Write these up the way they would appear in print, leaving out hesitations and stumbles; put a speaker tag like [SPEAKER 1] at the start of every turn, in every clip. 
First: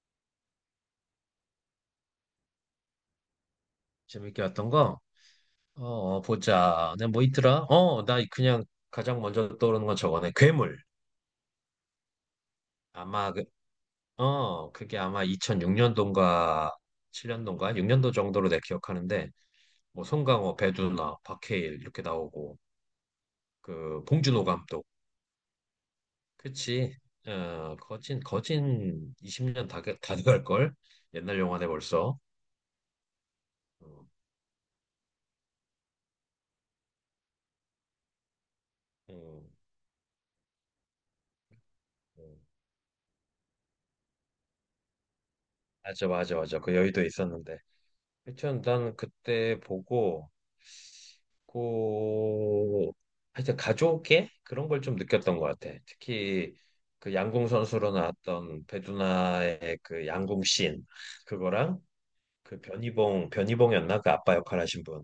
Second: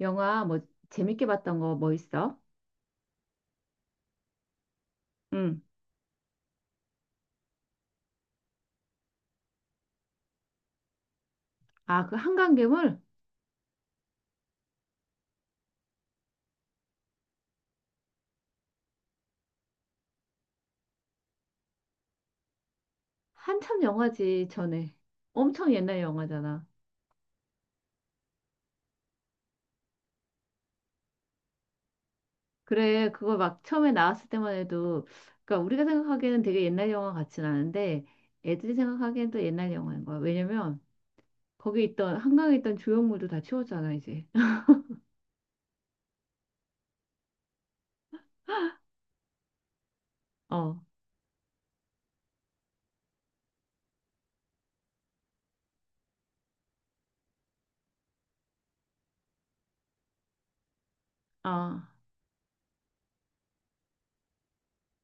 [SPEAKER 1] 영화 뭐 재밌게 봤던 거 뭐 있어?
[SPEAKER 2] 재밌게 왔던 거?
[SPEAKER 1] 응.
[SPEAKER 2] 보자. 내가 뭐 있더라? 나 그냥 가장 먼저 떠오르는 건 저거네. 괴물.
[SPEAKER 1] 아, 그 한강괴물?
[SPEAKER 2] 아마, 그게 아마 2006년도인가 7년도인가 6년도 정도로 내가 기억하는데, 뭐, 송강호, 배두나, 박해일 이렇게 나오고,
[SPEAKER 1] 한참
[SPEAKER 2] 봉준호
[SPEAKER 1] 영화지,
[SPEAKER 2] 감독.
[SPEAKER 1] 전에. 엄청 옛날 영화잖아.
[SPEAKER 2] 그치? 거진 20년 다 돼갈걸? 옛날 영화네 벌써.
[SPEAKER 1] 그래, 그거 막 처음에
[SPEAKER 2] 어,
[SPEAKER 1] 나왔을 때만 해도, 그러니까 우리가 생각하기에는 되게 옛날 영화 같진 않은데, 애들이 생각하기엔 또
[SPEAKER 2] 음,
[SPEAKER 1] 옛날 영화인 거야. 왜냐면, 거기 있던,
[SPEAKER 2] 음.
[SPEAKER 1] 한강에 있던 조형물도 다 치웠잖아, 이제.
[SPEAKER 2] 맞아, 맞아, 맞아. 그 여의도에 있었는데. 하여튼 난 그때 보고,
[SPEAKER 1] 어,
[SPEAKER 2] 그 하여튼 가족의 그런 걸 좀 느꼈던 것 같아. 특히 그 양궁 선수로 나왔던 배두나의 그 양궁 씬 그거랑
[SPEAKER 1] 어,
[SPEAKER 2] 그 변희봉이었나 그 아빠 역할 하신 분.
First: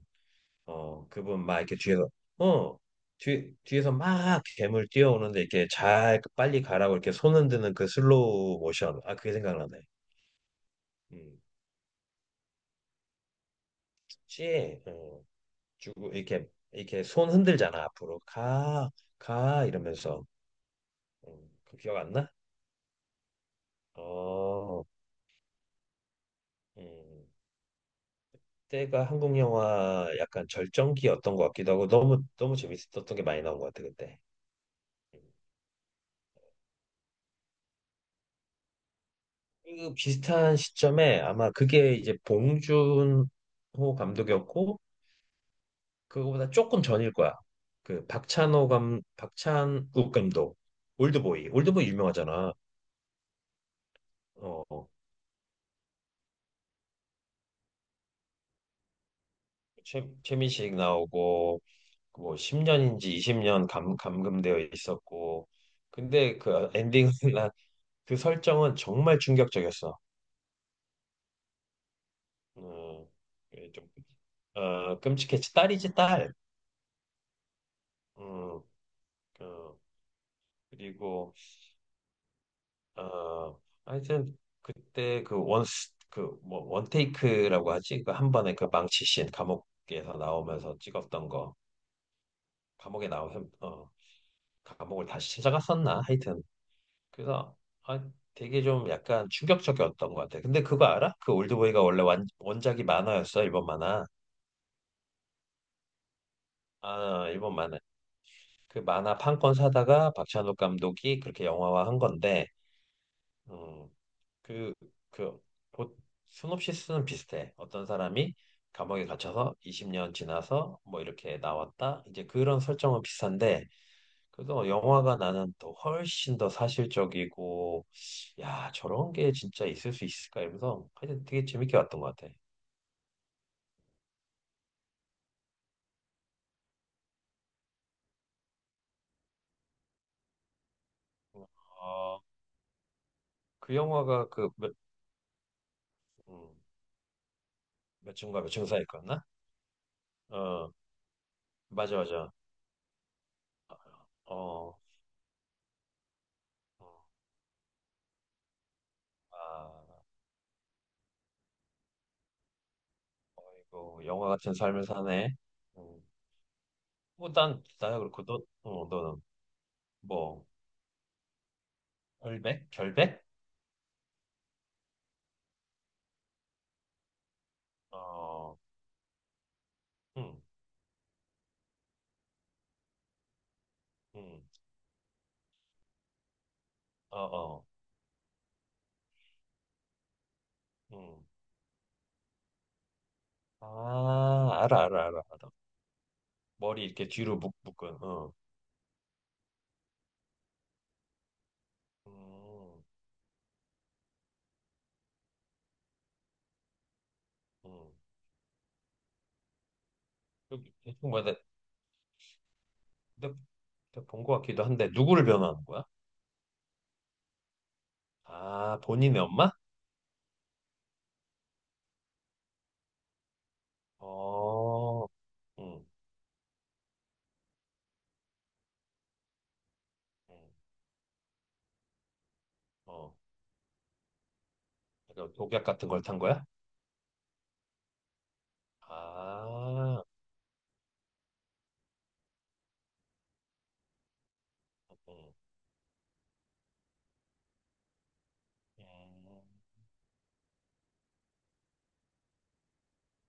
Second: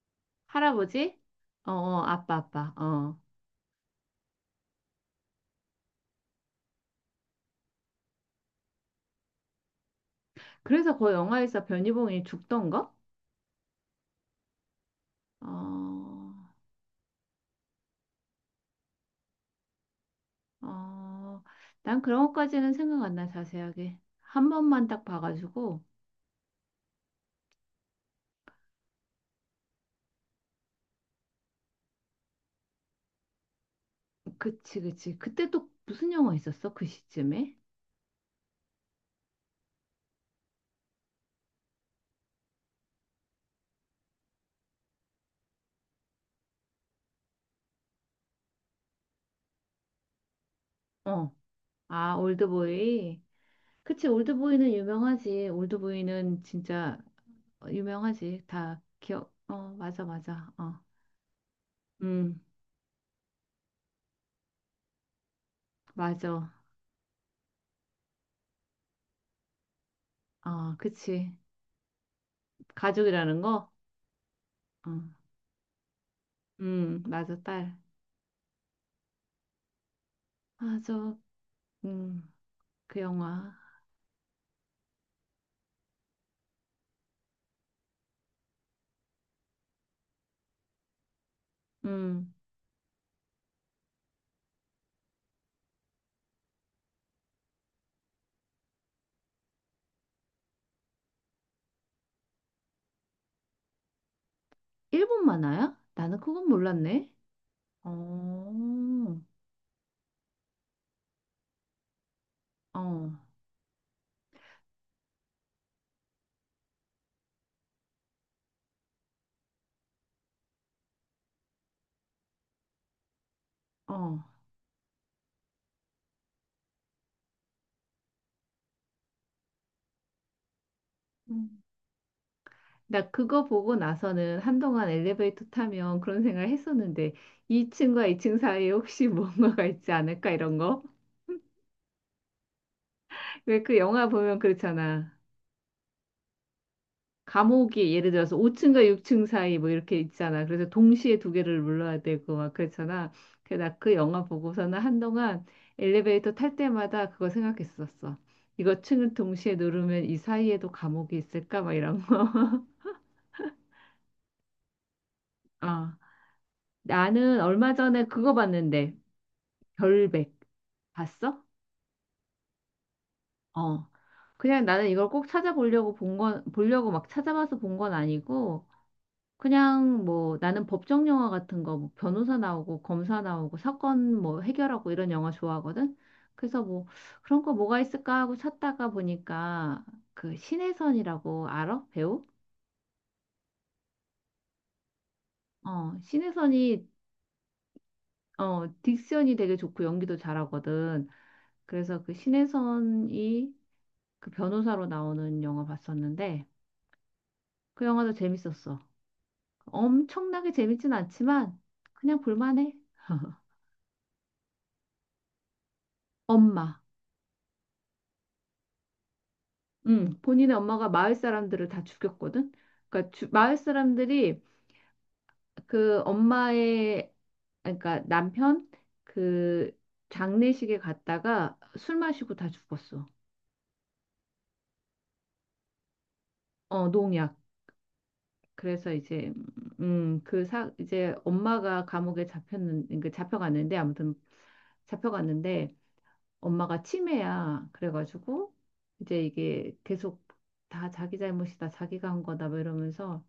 [SPEAKER 1] 할아버지?
[SPEAKER 2] 그분 막
[SPEAKER 1] 어,
[SPEAKER 2] 이렇게
[SPEAKER 1] 어,
[SPEAKER 2] 뒤에서
[SPEAKER 1] 아빠, 아빠,
[SPEAKER 2] 어
[SPEAKER 1] 어.
[SPEAKER 2] 뒤에서 막 괴물 뛰어오는데 이렇게 잘 빨리 가라고 이렇게 손 흔드는 그 슬로우 모션. 아, 그게 생각나네.
[SPEAKER 1] 그래서 그
[SPEAKER 2] 음.
[SPEAKER 1] 영화에서 변희봉이 죽던 거?
[SPEAKER 2] 혹시
[SPEAKER 1] 어.
[SPEAKER 2] 주고 이렇게 이렇게 손 흔들잖아, 앞으로 가 가 이러면서.
[SPEAKER 1] 어,
[SPEAKER 2] 그 기억
[SPEAKER 1] 난
[SPEAKER 2] 안
[SPEAKER 1] 그런
[SPEAKER 2] 나?
[SPEAKER 1] 것까지는 생각 안 나, 자세하게. 한
[SPEAKER 2] 어,
[SPEAKER 1] 번만 딱 봐가지고.
[SPEAKER 2] 음, 때가 한국 영화 약간 절정기였던 것 같기도 하고 너무 너무 재밌었던 게 많이 나온 것 같아 그때.
[SPEAKER 1] 그치, 그치.
[SPEAKER 2] 음.
[SPEAKER 1] 그때 또 무슨 영화 있었어? 그 시점에?
[SPEAKER 2] 그 비슷한 시점에 아마 그게 이제 봉준호 감독이었고 그거보다 조금 전일 거야. 그 박찬호 감 박찬욱 감독.
[SPEAKER 1] 어.
[SPEAKER 2] 올드보이
[SPEAKER 1] 아,
[SPEAKER 2] 유명하잖아.
[SPEAKER 1] 올드보이. 그치, 올드보이는
[SPEAKER 2] 어
[SPEAKER 1] 유명하지. 올드보이는 진짜 어, 유명하지. 다 기억, 어, 맞아, 맞아.
[SPEAKER 2] 최민식
[SPEAKER 1] 어,
[SPEAKER 2] 나오고 뭐
[SPEAKER 1] 음,
[SPEAKER 2] 10년인지 20년 감 감금되어 있었고 근데
[SPEAKER 1] 맞아.
[SPEAKER 2] 그 엔딩은 그 설정은 정말 충격적이었어.
[SPEAKER 1] 어, 그치.
[SPEAKER 2] 음,
[SPEAKER 1] 가족이라는 거?
[SPEAKER 2] 그게 좀,
[SPEAKER 1] 어,
[SPEAKER 2] 끔찍했지. 딸이지, 딸.
[SPEAKER 1] 맞아, 딸.
[SPEAKER 2] 음, 어,
[SPEAKER 1] 맞아.
[SPEAKER 2] 그리고,
[SPEAKER 1] 음, 그 영화.
[SPEAKER 2] 하여튼, 그때 원테이크라고 하지? 그 한 번에 그 망치씬, 감옥에서 나오면서 찍었던 거.
[SPEAKER 1] 음,
[SPEAKER 2] 감옥에 나오면, 감옥을 다시 찾아갔었나? 하여튼. 그래서, 아, 되게 좀 약간 충격적이었던 것 같아. 근데 그거 알아? 그 올드보이가 원래 원작이 만화였어, 일본 만화.
[SPEAKER 1] 일본 만화야? 나는 그건 몰랐네.
[SPEAKER 2] 아, 일본 만화.
[SPEAKER 1] 어,
[SPEAKER 2] 그 만화 판권 사다가 박찬욱 감독이 그렇게 영화화한 건데
[SPEAKER 1] 어,
[SPEAKER 2] 음, 그, 그 보- 시놉시스는 비슷해. 어떤 사람이 감옥에 갇혀서 20년 지나서 뭐 이렇게 나왔다. 이제 그런 설정은 비슷한데
[SPEAKER 1] 어.
[SPEAKER 2] 그래서 영화가 나는 또 훨씬 더 사실적이고, 야 저런 게 진짜 있을 수 있을까 이러면서 하여튼 되게
[SPEAKER 1] 음.
[SPEAKER 2] 재밌게 봤던 것 같아.
[SPEAKER 1] 나 그거 보고 나서는 한동안 엘리베이터 타면 그런 생각을 했었는데 2층과 2층 사이에 혹시 뭔가가 있지 않을까 이런 거?
[SPEAKER 2] 어,
[SPEAKER 1] 왜
[SPEAKER 2] 그
[SPEAKER 1] 그 영화
[SPEAKER 2] 영화가
[SPEAKER 1] 보면 그렇잖아.
[SPEAKER 2] 음,
[SPEAKER 1] 감옥이 예를
[SPEAKER 2] 몇
[SPEAKER 1] 들어서
[SPEAKER 2] 층과 몇 층
[SPEAKER 1] 5층과
[SPEAKER 2] 사이였나?
[SPEAKER 1] 6층 사이 뭐 이렇게 있잖아. 그래서
[SPEAKER 2] 어
[SPEAKER 1] 동시에 두 개를
[SPEAKER 2] 맞아,
[SPEAKER 1] 눌러야
[SPEAKER 2] 맞아.
[SPEAKER 1] 되고 막 그렇잖아. 그래서 나 그 영화
[SPEAKER 2] 어
[SPEAKER 1] 보고서는 한동안 엘리베이터 탈 때마다 그거 생각했었어. 이거 층을 동시에
[SPEAKER 2] 아,
[SPEAKER 1] 누르면 이 사이에도 감옥이 있을까? 막 이런 거.
[SPEAKER 2] 이거 영화 같은 삶을 사네.
[SPEAKER 1] 어,
[SPEAKER 2] 음. 뭐,
[SPEAKER 1] 나는 얼마
[SPEAKER 2] 나야
[SPEAKER 1] 전에
[SPEAKER 2] 그렇고,
[SPEAKER 1] 그거 봤는데,
[SPEAKER 2] 너는,
[SPEAKER 1] 별백.
[SPEAKER 2] 뭐,
[SPEAKER 1] 봤어?
[SPEAKER 2] 결백? 결백?
[SPEAKER 1] 어. 그냥 나는 이걸 꼭 찾아보려고 본 건, 보려고 막 찾아봐서 본 건
[SPEAKER 2] 어,
[SPEAKER 1] 아니고, 그냥
[SPEAKER 2] 응,
[SPEAKER 1] 뭐 나는 법정 영화 같은 거, 뭐 변호사 나오고, 검사 나오고, 사건 뭐
[SPEAKER 2] 응,
[SPEAKER 1] 해결하고 이런 영화 좋아하거든? 그래서 뭐
[SPEAKER 2] 어,
[SPEAKER 1] 그런 거
[SPEAKER 2] 어,
[SPEAKER 1] 뭐가 있을까 하고 찾다가 보니까 그
[SPEAKER 2] 응.
[SPEAKER 1] 신혜선이라고 알아? 배우?
[SPEAKER 2] 아, 알아, 알아, 알아, 알아.
[SPEAKER 1] 어,
[SPEAKER 2] 머리
[SPEAKER 1] 신혜선이,
[SPEAKER 2] 이렇게 뒤로 묶은, 어.
[SPEAKER 1] 어, 딕션이 되게 좋고 연기도 잘하거든. 그래서 그
[SPEAKER 2] 음,
[SPEAKER 1] 신혜선이 그 변호사로 나오는 영화 봤었는데 그
[SPEAKER 2] 음.
[SPEAKER 1] 영화도 재밌었어. 엄청나게
[SPEAKER 2] 여기
[SPEAKER 1] 재밌진
[SPEAKER 2] 대충 뭐야,
[SPEAKER 1] 않지만 그냥 볼만해.
[SPEAKER 2] 내, 가 본것 같기도 한데, 누구를 변호하는 거야?
[SPEAKER 1] 엄마.
[SPEAKER 2] 아, 본인의 엄마?
[SPEAKER 1] 응, 본인의 엄마가 마을 사람들을 다 죽였거든. 그러니까 마을 사람들이
[SPEAKER 2] 어, 응,
[SPEAKER 1] 그 엄마의 그러니까 남편 그
[SPEAKER 2] 응,
[SPEAKER 1] 장례식에 갔다가 술 마시고 다 죽었어.
[SPEAKER 2] 어. 약간 독약 같은 걸 탄 거야?
[SPEAKER 1] 어, 농약. 그래서 이제
[SPEAKER 2] 아,
[SPEAKER 1] 그 사 이제 엄마가 감옥에 잡혔는 그 잡혀갔는데 아무튼
[SPEAKER 2] 응.
[SPEAKER 1] 잡혀갔는데 엄마가 치매야. 그래가지고 이제
[SPEAKER 2] 음,
[SPEAKER 1] 이게 계속 다 자기 잘못이다, 자기가 한 거다, 뭐 이러면서.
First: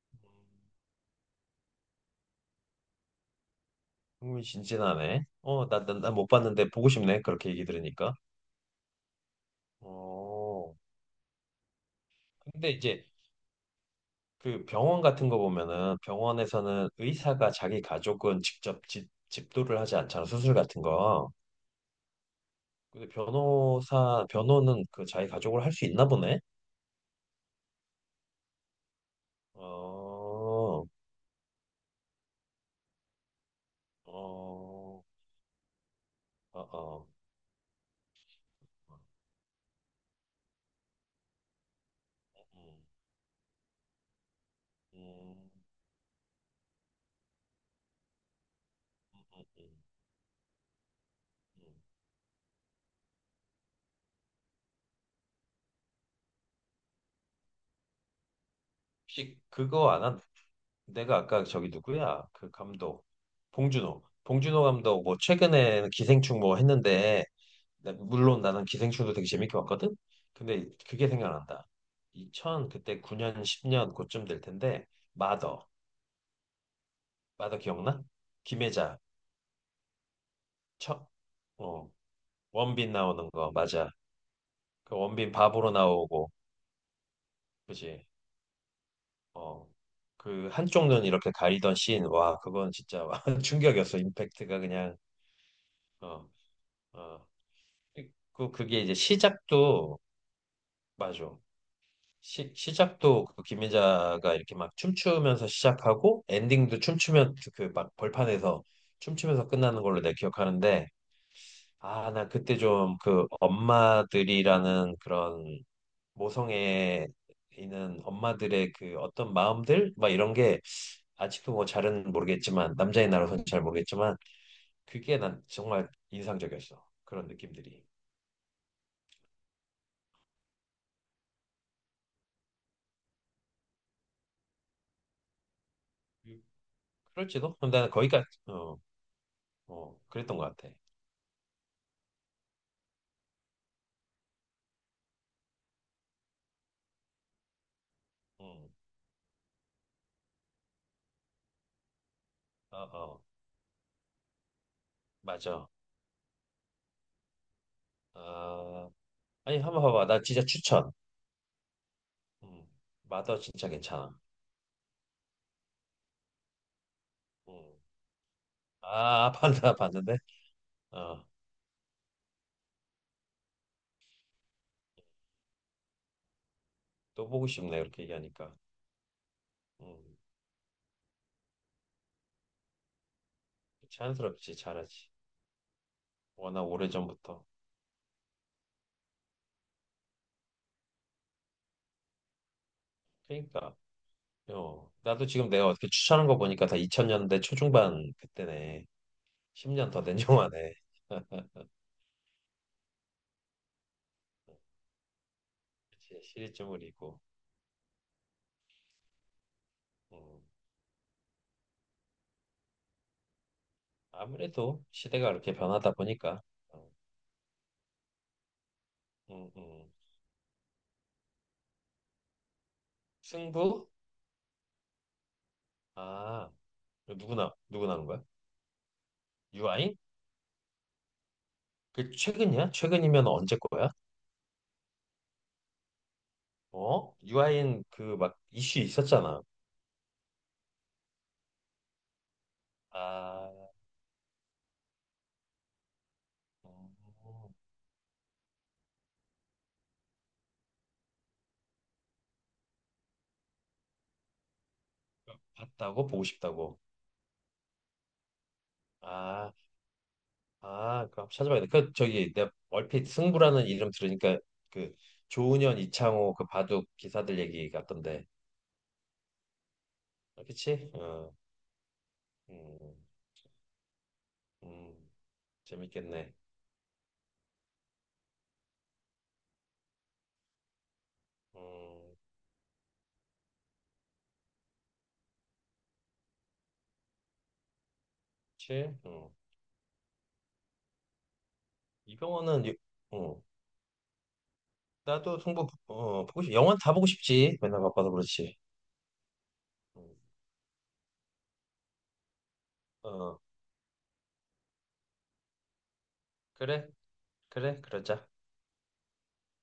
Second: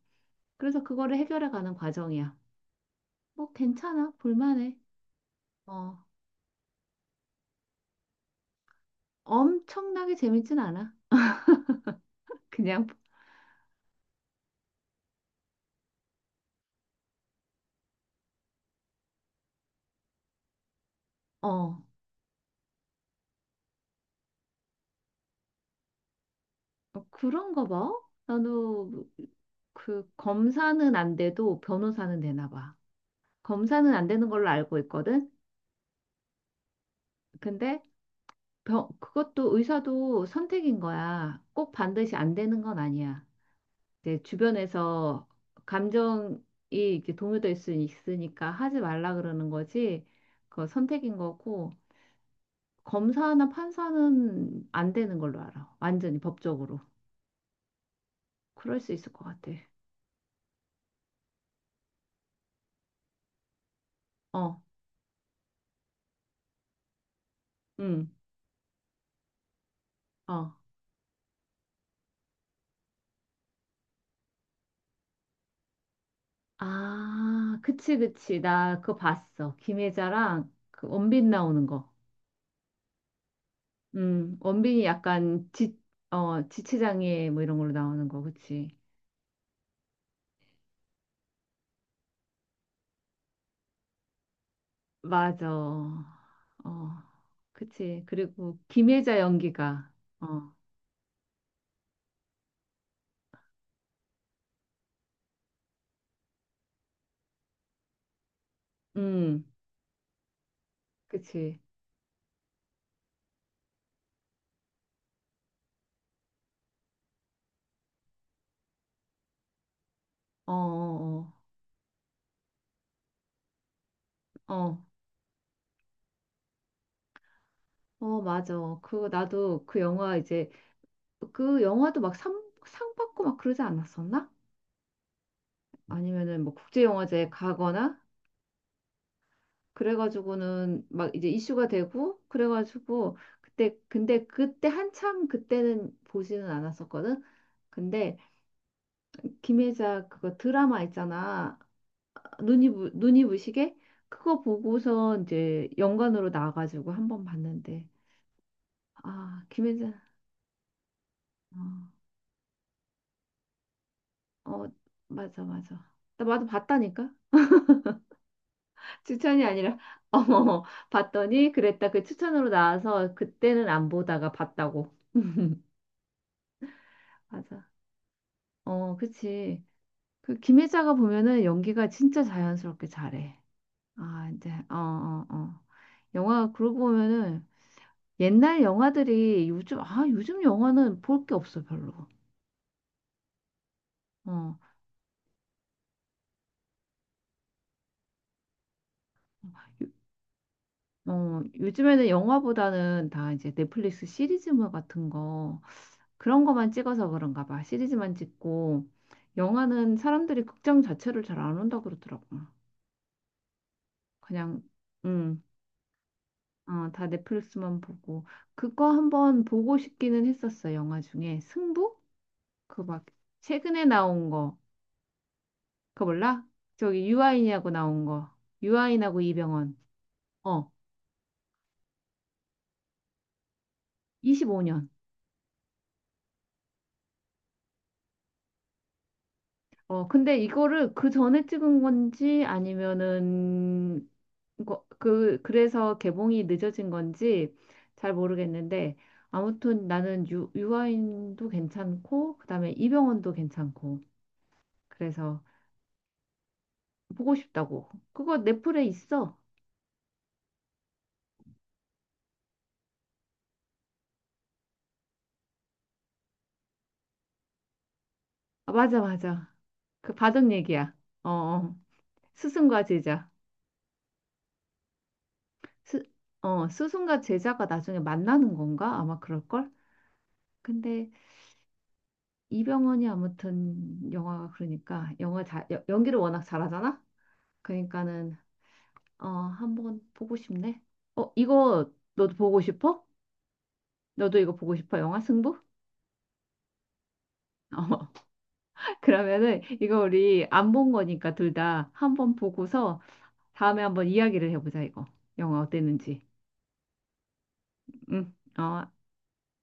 [SPEAKER 1] 그래서 그거를 해결해 가는 과정이야. 뭐 괜찮아, 볼만해.
[SPEAKER 2] 흥미진진하네.
[SPEAKER 1] 어,
[SPEAKER 2] 나못 봤는데 보고 싶네. 그렇게 얘기 들으니까.
[SPEAKER 1] 엄청나게 재밌진
[SPEAKER 2] 어,
[SPEAKER 1] 않아.
[SPEAKER 2] 근데
[SPEAKER 1] 그냥,
[SPEAKER 2] 이제 그 병원 같은 거 보면은 병원에서는 의사가 자기 가족은 직접 집도를 하지 않잖아. 수술 같은 거.
[SPEAKER 1] 어,
[SPEAKER 2] 근데 변호는 그 자기 가족을 할 수 있나 보네.
[SPEAKER 1] 그런가 봐. 나도 그
[SPEAKER 2] 어,
[SPEAKER 1] 검사는 안 돼도 변호사는 되나 봐. 검사는 안 되는 걸로 알고
[SPEAKER 2] 어,
[SPEAKER 1] 있거든.
[SPEAKER 2] 어, 어.
[SPEAKER 1] 근데 그것도 의사도 선택인 거야. 꼭 반드시 안 되는 건
[SPEAKER 2] 음,
[SPEAKER 1] 아니야. 이제 주변에서
[SPEAKER 2] 음,
[SPEAKER 1] 감정이 이렇게 동요될 수 있으니까 하지 말라 그러는
[SPEAKER 2] 음.
[SPEAKER 1] 거지. 그 선택인 거고
[SPEAKER 2] 음.
[SPEAKER 1] 검사나 판사는 안 되는 걸로 알아. 완전히 법적으로. 그럴 수 있을 것
[SPEAKER 2] 혹시
[SPEAKER 1] 같아.
[SPEAKER 2] 그거 안 한, 내가 아까 저기 누구야? 그 감독 봉준호.
[SPEAKER 1] 어,
[SPEAKER 2] 봉준호 감독 뭐 최근에 기생충 뭐 했는데
[SPEAKER 1] 응,
[SPEAKER 2] 물론 나는 기생충도 되게 재밌게 봤거든.
[SPEAKER 1] 어.
[SPEAKER 2] 근데 그게 생각난다. 2000 그때 9년 10년 그쯤 될 텐데 마더. 마더
[SPEAKER 1] 아, 그치,
[SPEAKER 2] 기억나?
[SPEAKER 1] 그치. 나 그거
[SPEAKER 2] 김혜자,
[SPEAKER 1] 봤어. 김혜자랑 그
[SPEAKER 2] 첫
[SPEAKER 1] 원빈 나오는 거.
[SPEAKER 2] 어, 원빈 나오는 거 맞아.
[SPEAKER 1] 원빈이
[SPEAKER 2] 그 원빈
[SPEAKER 1] 약간
[SPEAKER 2] 바보로 나오고
[SPEAKER 1] 지체장애 뭐 이런 걸로
[SPEAKER 2] 그지?
[SPEAKER 1] 나오는 거, 그치?
[SPEAKER 2] 어. 그 한쪽 눈 이렇게 가리던 씬, 와, 그건 진짜 충격이었어. 임팩트가 그냥.
[SPEAKER 1] 맞아.
[SPEAKER 2] 어.
[SPEAKER 1] 어,
[SPEAKER 2] 어.
[SPEAKER 1] 그치. 그리고
[SPEAKER 2] 그게 이제
[SPEAKER 1] 김혜자 연기가,
[SPEAKER 2] 시작도.
[SPEAKER 1] 어,
[SPEAKER 2] 맞아. 시작도 그 김민자가 이렇게 막 춤추면서 시작하고 엔딩도 춤추면 그 막 벌판에서
[SPEAKER 1] 음,
[SPEAKER 2] 춤추면서 끝나는 걸로 내가 기억하는데,
[SPEAKER 1] 그치.
[SPEAKER 2] 아, 나 그때 좀 그 엄마들이라는 그런 모성애에 있는 엄마들의 그 어떤 마음들 막 이런
[SPEAKER 1] 어,
[SPEAKER 2] 게
[SPEAKER 1] 어,
[SPEAKER 2] 아직도 뭐 잘은 모르겠지만 남자의 나로서는 잘 모르겠지만
[SPEAKER 1] 어, 어,
[SPEAKER 2] 그게 난 정말 인상적이었어. 그런 느낌들이.
[SPEAKER 1] 어, 맞아. 그, 나도 그 영화 이제, 그 영화도 막 상 받고 막 그러지 않았었나?
[SPEAKER 2] 음.
[SPEAKER 1] 아니면은 뭐 국제영화제
[SPEAKER 2] 그럴지도? 그럼 나는
[SPEAKER 1] 가거나,
[SPEAKER 2] 거기까지. 어. 어, 그랬던 것 같아.
[SPEAKER 1] 그래가지고는 막 이제 이슈가 되고, 그래가지고, 그때, 근데 그때 한참 그때는 보지는 않았었거든? 근데
[SPEAKER 2] 음,
[SPEAKER 1] 김혜자 그거 드라마 있잖아.
[SPEAKER 2] 어, 어,
[SPEAKER 1] 눈이 부시게 그거 보고서
[SPEAKER 2] 맞아.
[SPEAKER 1] 이제 연관으로 나와가지고 한 번 봤는데
[SPEAKER 2] 아,
[SPEAKER 1] 아,
[SPEAKER 2] 아니, 한 번
[SPEAKER 1] 김혜자.
[SPEAKER 2] 봐봐. 나 진짜 추천. 음, 마더 진짜 괜찮아.
[SPEAKER 1] 어, 어, 맞아, 맞아. 나 나도 봤다니까.
[SPEAKER 2] 음, 아,
[SPEAKER 1] 추천이 아니라,
[SPEAKER 2] 봤는데?
[SPEAKER 1] 어,
[SPEAKER 2] 어,
[SPEAKER 1] 봤더니 그랬다. 그 추천으로 나와서 그때는 안 보다가 봤다고.
[SPEAKER 2] 또 보고
[SPEAKER 1] 맞아.
[SPEAKER 2] 싶네, 이렇게 얘기하니까.
[SPEAKER 1] 어, 그치.
[SPEAKER 2] 음,
[SPEAKER 1] 그 김혜자가 보면은 연기가 진짜 자연스럽게 잘해. 아, 이제,
[SPEAKER 2] 자연스럽지,
[SPEAKER 1] 어,
[SPEAKER 2] 잘하지.
[SPEAKER 1] 어, 어. 영화
[SPEAKER 2] 워낙
[SPEAKER 1] 그러고 보면은
[SPEAKER 2] 오래전부터.
[SPEAKER 1] 옛날 영화들이 요즘 영화는 볼 게 없어, 별로.
[SPEAKER 2] 그러니까,
[SPEAKER 1] 어,
[SPEAKER 2] 나도 지금 내가 어떻게 추천한 거 보니까 다 2000년대 초중반 그때네.
[SPEAKER 1] 요-
[SPEAKER 2] 10년 더 된 영화네.
[SPEAKER 1] 요즘에는 영화보다는 다 이제 넷플릭스 시리즈물 같은 거,
[SPEAKER 2] 그치,
[SPEAKER 1] 그런 거만 찍어서
[SPEAKER 2] 시리즈물이고.
[SPEAKER 1] 그런가 봐. 시리즈만 찍고 영화는
[SPEAKER 2] 음,
[SPEAKER 1] 사람들이 극장 자체를 잘 안 온다 그러더라고. 그냥,
[SPEAKER 2] 아무래도 시대가
[SPEAKER 1] 음,
[SPEAKER 2] 그렇게 변하다 보니까. 어,
[SPEAKER 1] 어, 다 넷플릭스만 보고. 그거 한번
[SPEAKER 2] 음,
[SPEAKER 1] 보고
[SPEAKER 2] 음.
[SPEAKER 1] 싶기는 했었어. 영화 중에 승부? 그 막 최근에
[SPEAKER 2] 승부?
[SPEAKER 1] 나온 거. 그거 몰라?
[SPEAKER 2] 아,
[SPEAKER 1] 저기
[SPEAKER 2] 이거
[SPEAKER 1] 유아인이하고
[SPEAKER 2] 누구나
[SPEAKER 1] 나온
[SPEAKER 2] 하는 거야?
[SPEAKER 1] 거. 유아인하고 이병헌.
[SPEAKER 2] 유아인?
[SPEAKER 1] 어,
[SPEAKER 2] 그 최근이야? 최근이면 언제 거야?
[SPEAKER 1] 25년.
[SPEAKER 2] 어? 유아인 그 막 이슈 있었잖아.
[SPEAKER 1] 어, 근데 이거를 그 전에 찍은 건지
[SPEAKER 2] 아,
[SPEAKER 1] 아니면은 그래서 개봉이 늦어진
[SPEAKER 2] 어,
[SPEAKER 1] 건지 잘 모르겠는데, 아무튼 나는 유아인도 괜찮고 그다음에 이병헌도 괜찮고, 그래서
[SPEAKER 2] 봤다고? 보고 싶다고?
[SPEAKER 1] 보고 싶다고. 그거 넷플에 있어.
[SPEAKER 2] 아, 아, 그럼 찾아봐야 돼. 저기, 내가 얼핏 승부라는 이름 들으니까 그 조은현, 이창호 그 바둑 기사들 얘기 같던데.
[SPEAKER 1] 아, 맞아, 맞아. 그
[SPEAKER 2] 아,
[SPEAKER 1] 바둑
[SPEAKER 2] 그치?
[SPEAKER 1] 얘기야. 어,
[SPEAKER 2] 어,
[SPEAKER 1] 어. 스승과
[SPEAKER 2] 음,
[SPEAKER 1] 제자.
[SPEAKER 2] 음,
[SPEAKER 1] 스,
[SPEAKER 2] 재밌겠네.
[SPEAKER 1] 스승과 제자가 나중에 만나는 건가? 아마 그럴걸? 근데
[SPEAKER 2] 음,
[SPEAKER 1] 이병헌이 아무튼 영화가, 그러니까 영화 잘 연기를 워낙 잘하잖아. 그러니까는
[SPEAKER 2] 그치?
[SPEAKER 1] 어,
[SPEAKER 2] 어.
[SPEAKER 1] 한번 보고 싶네. 어, 이거 너도 보고
[SPEAKER 2] 이병헌은.
[SPEAKER 1] 싶어?
[SPEAKER 2] 어.
[SPEAKER 1] 너도 이거 보고 싶어? 영화
[SPEAKER 2] 나도
[SPEAKER 1] 승부?
[SPEAKER 2] 승부 보고 싶 영원 다 보고 싶지, 맨날
[SPEAKER 1] 어,
[SPEAKER 2] 바빠서 그렇지.
[SPEAKER 1] 그러면은 이거
[SPEAKER 2] 음,
[SPEAKER 1] 우리 안 본 거니까 둘 다 한번 보고서
[SPEAKER 2] 어
[SPEAKER 1] 다음에 한번 이야기를 해보자. 이거 영화 어땠는지.
[SPEAKER 2] 그래, 그래, 그러자.
[SPEAKER 1] 응. 어.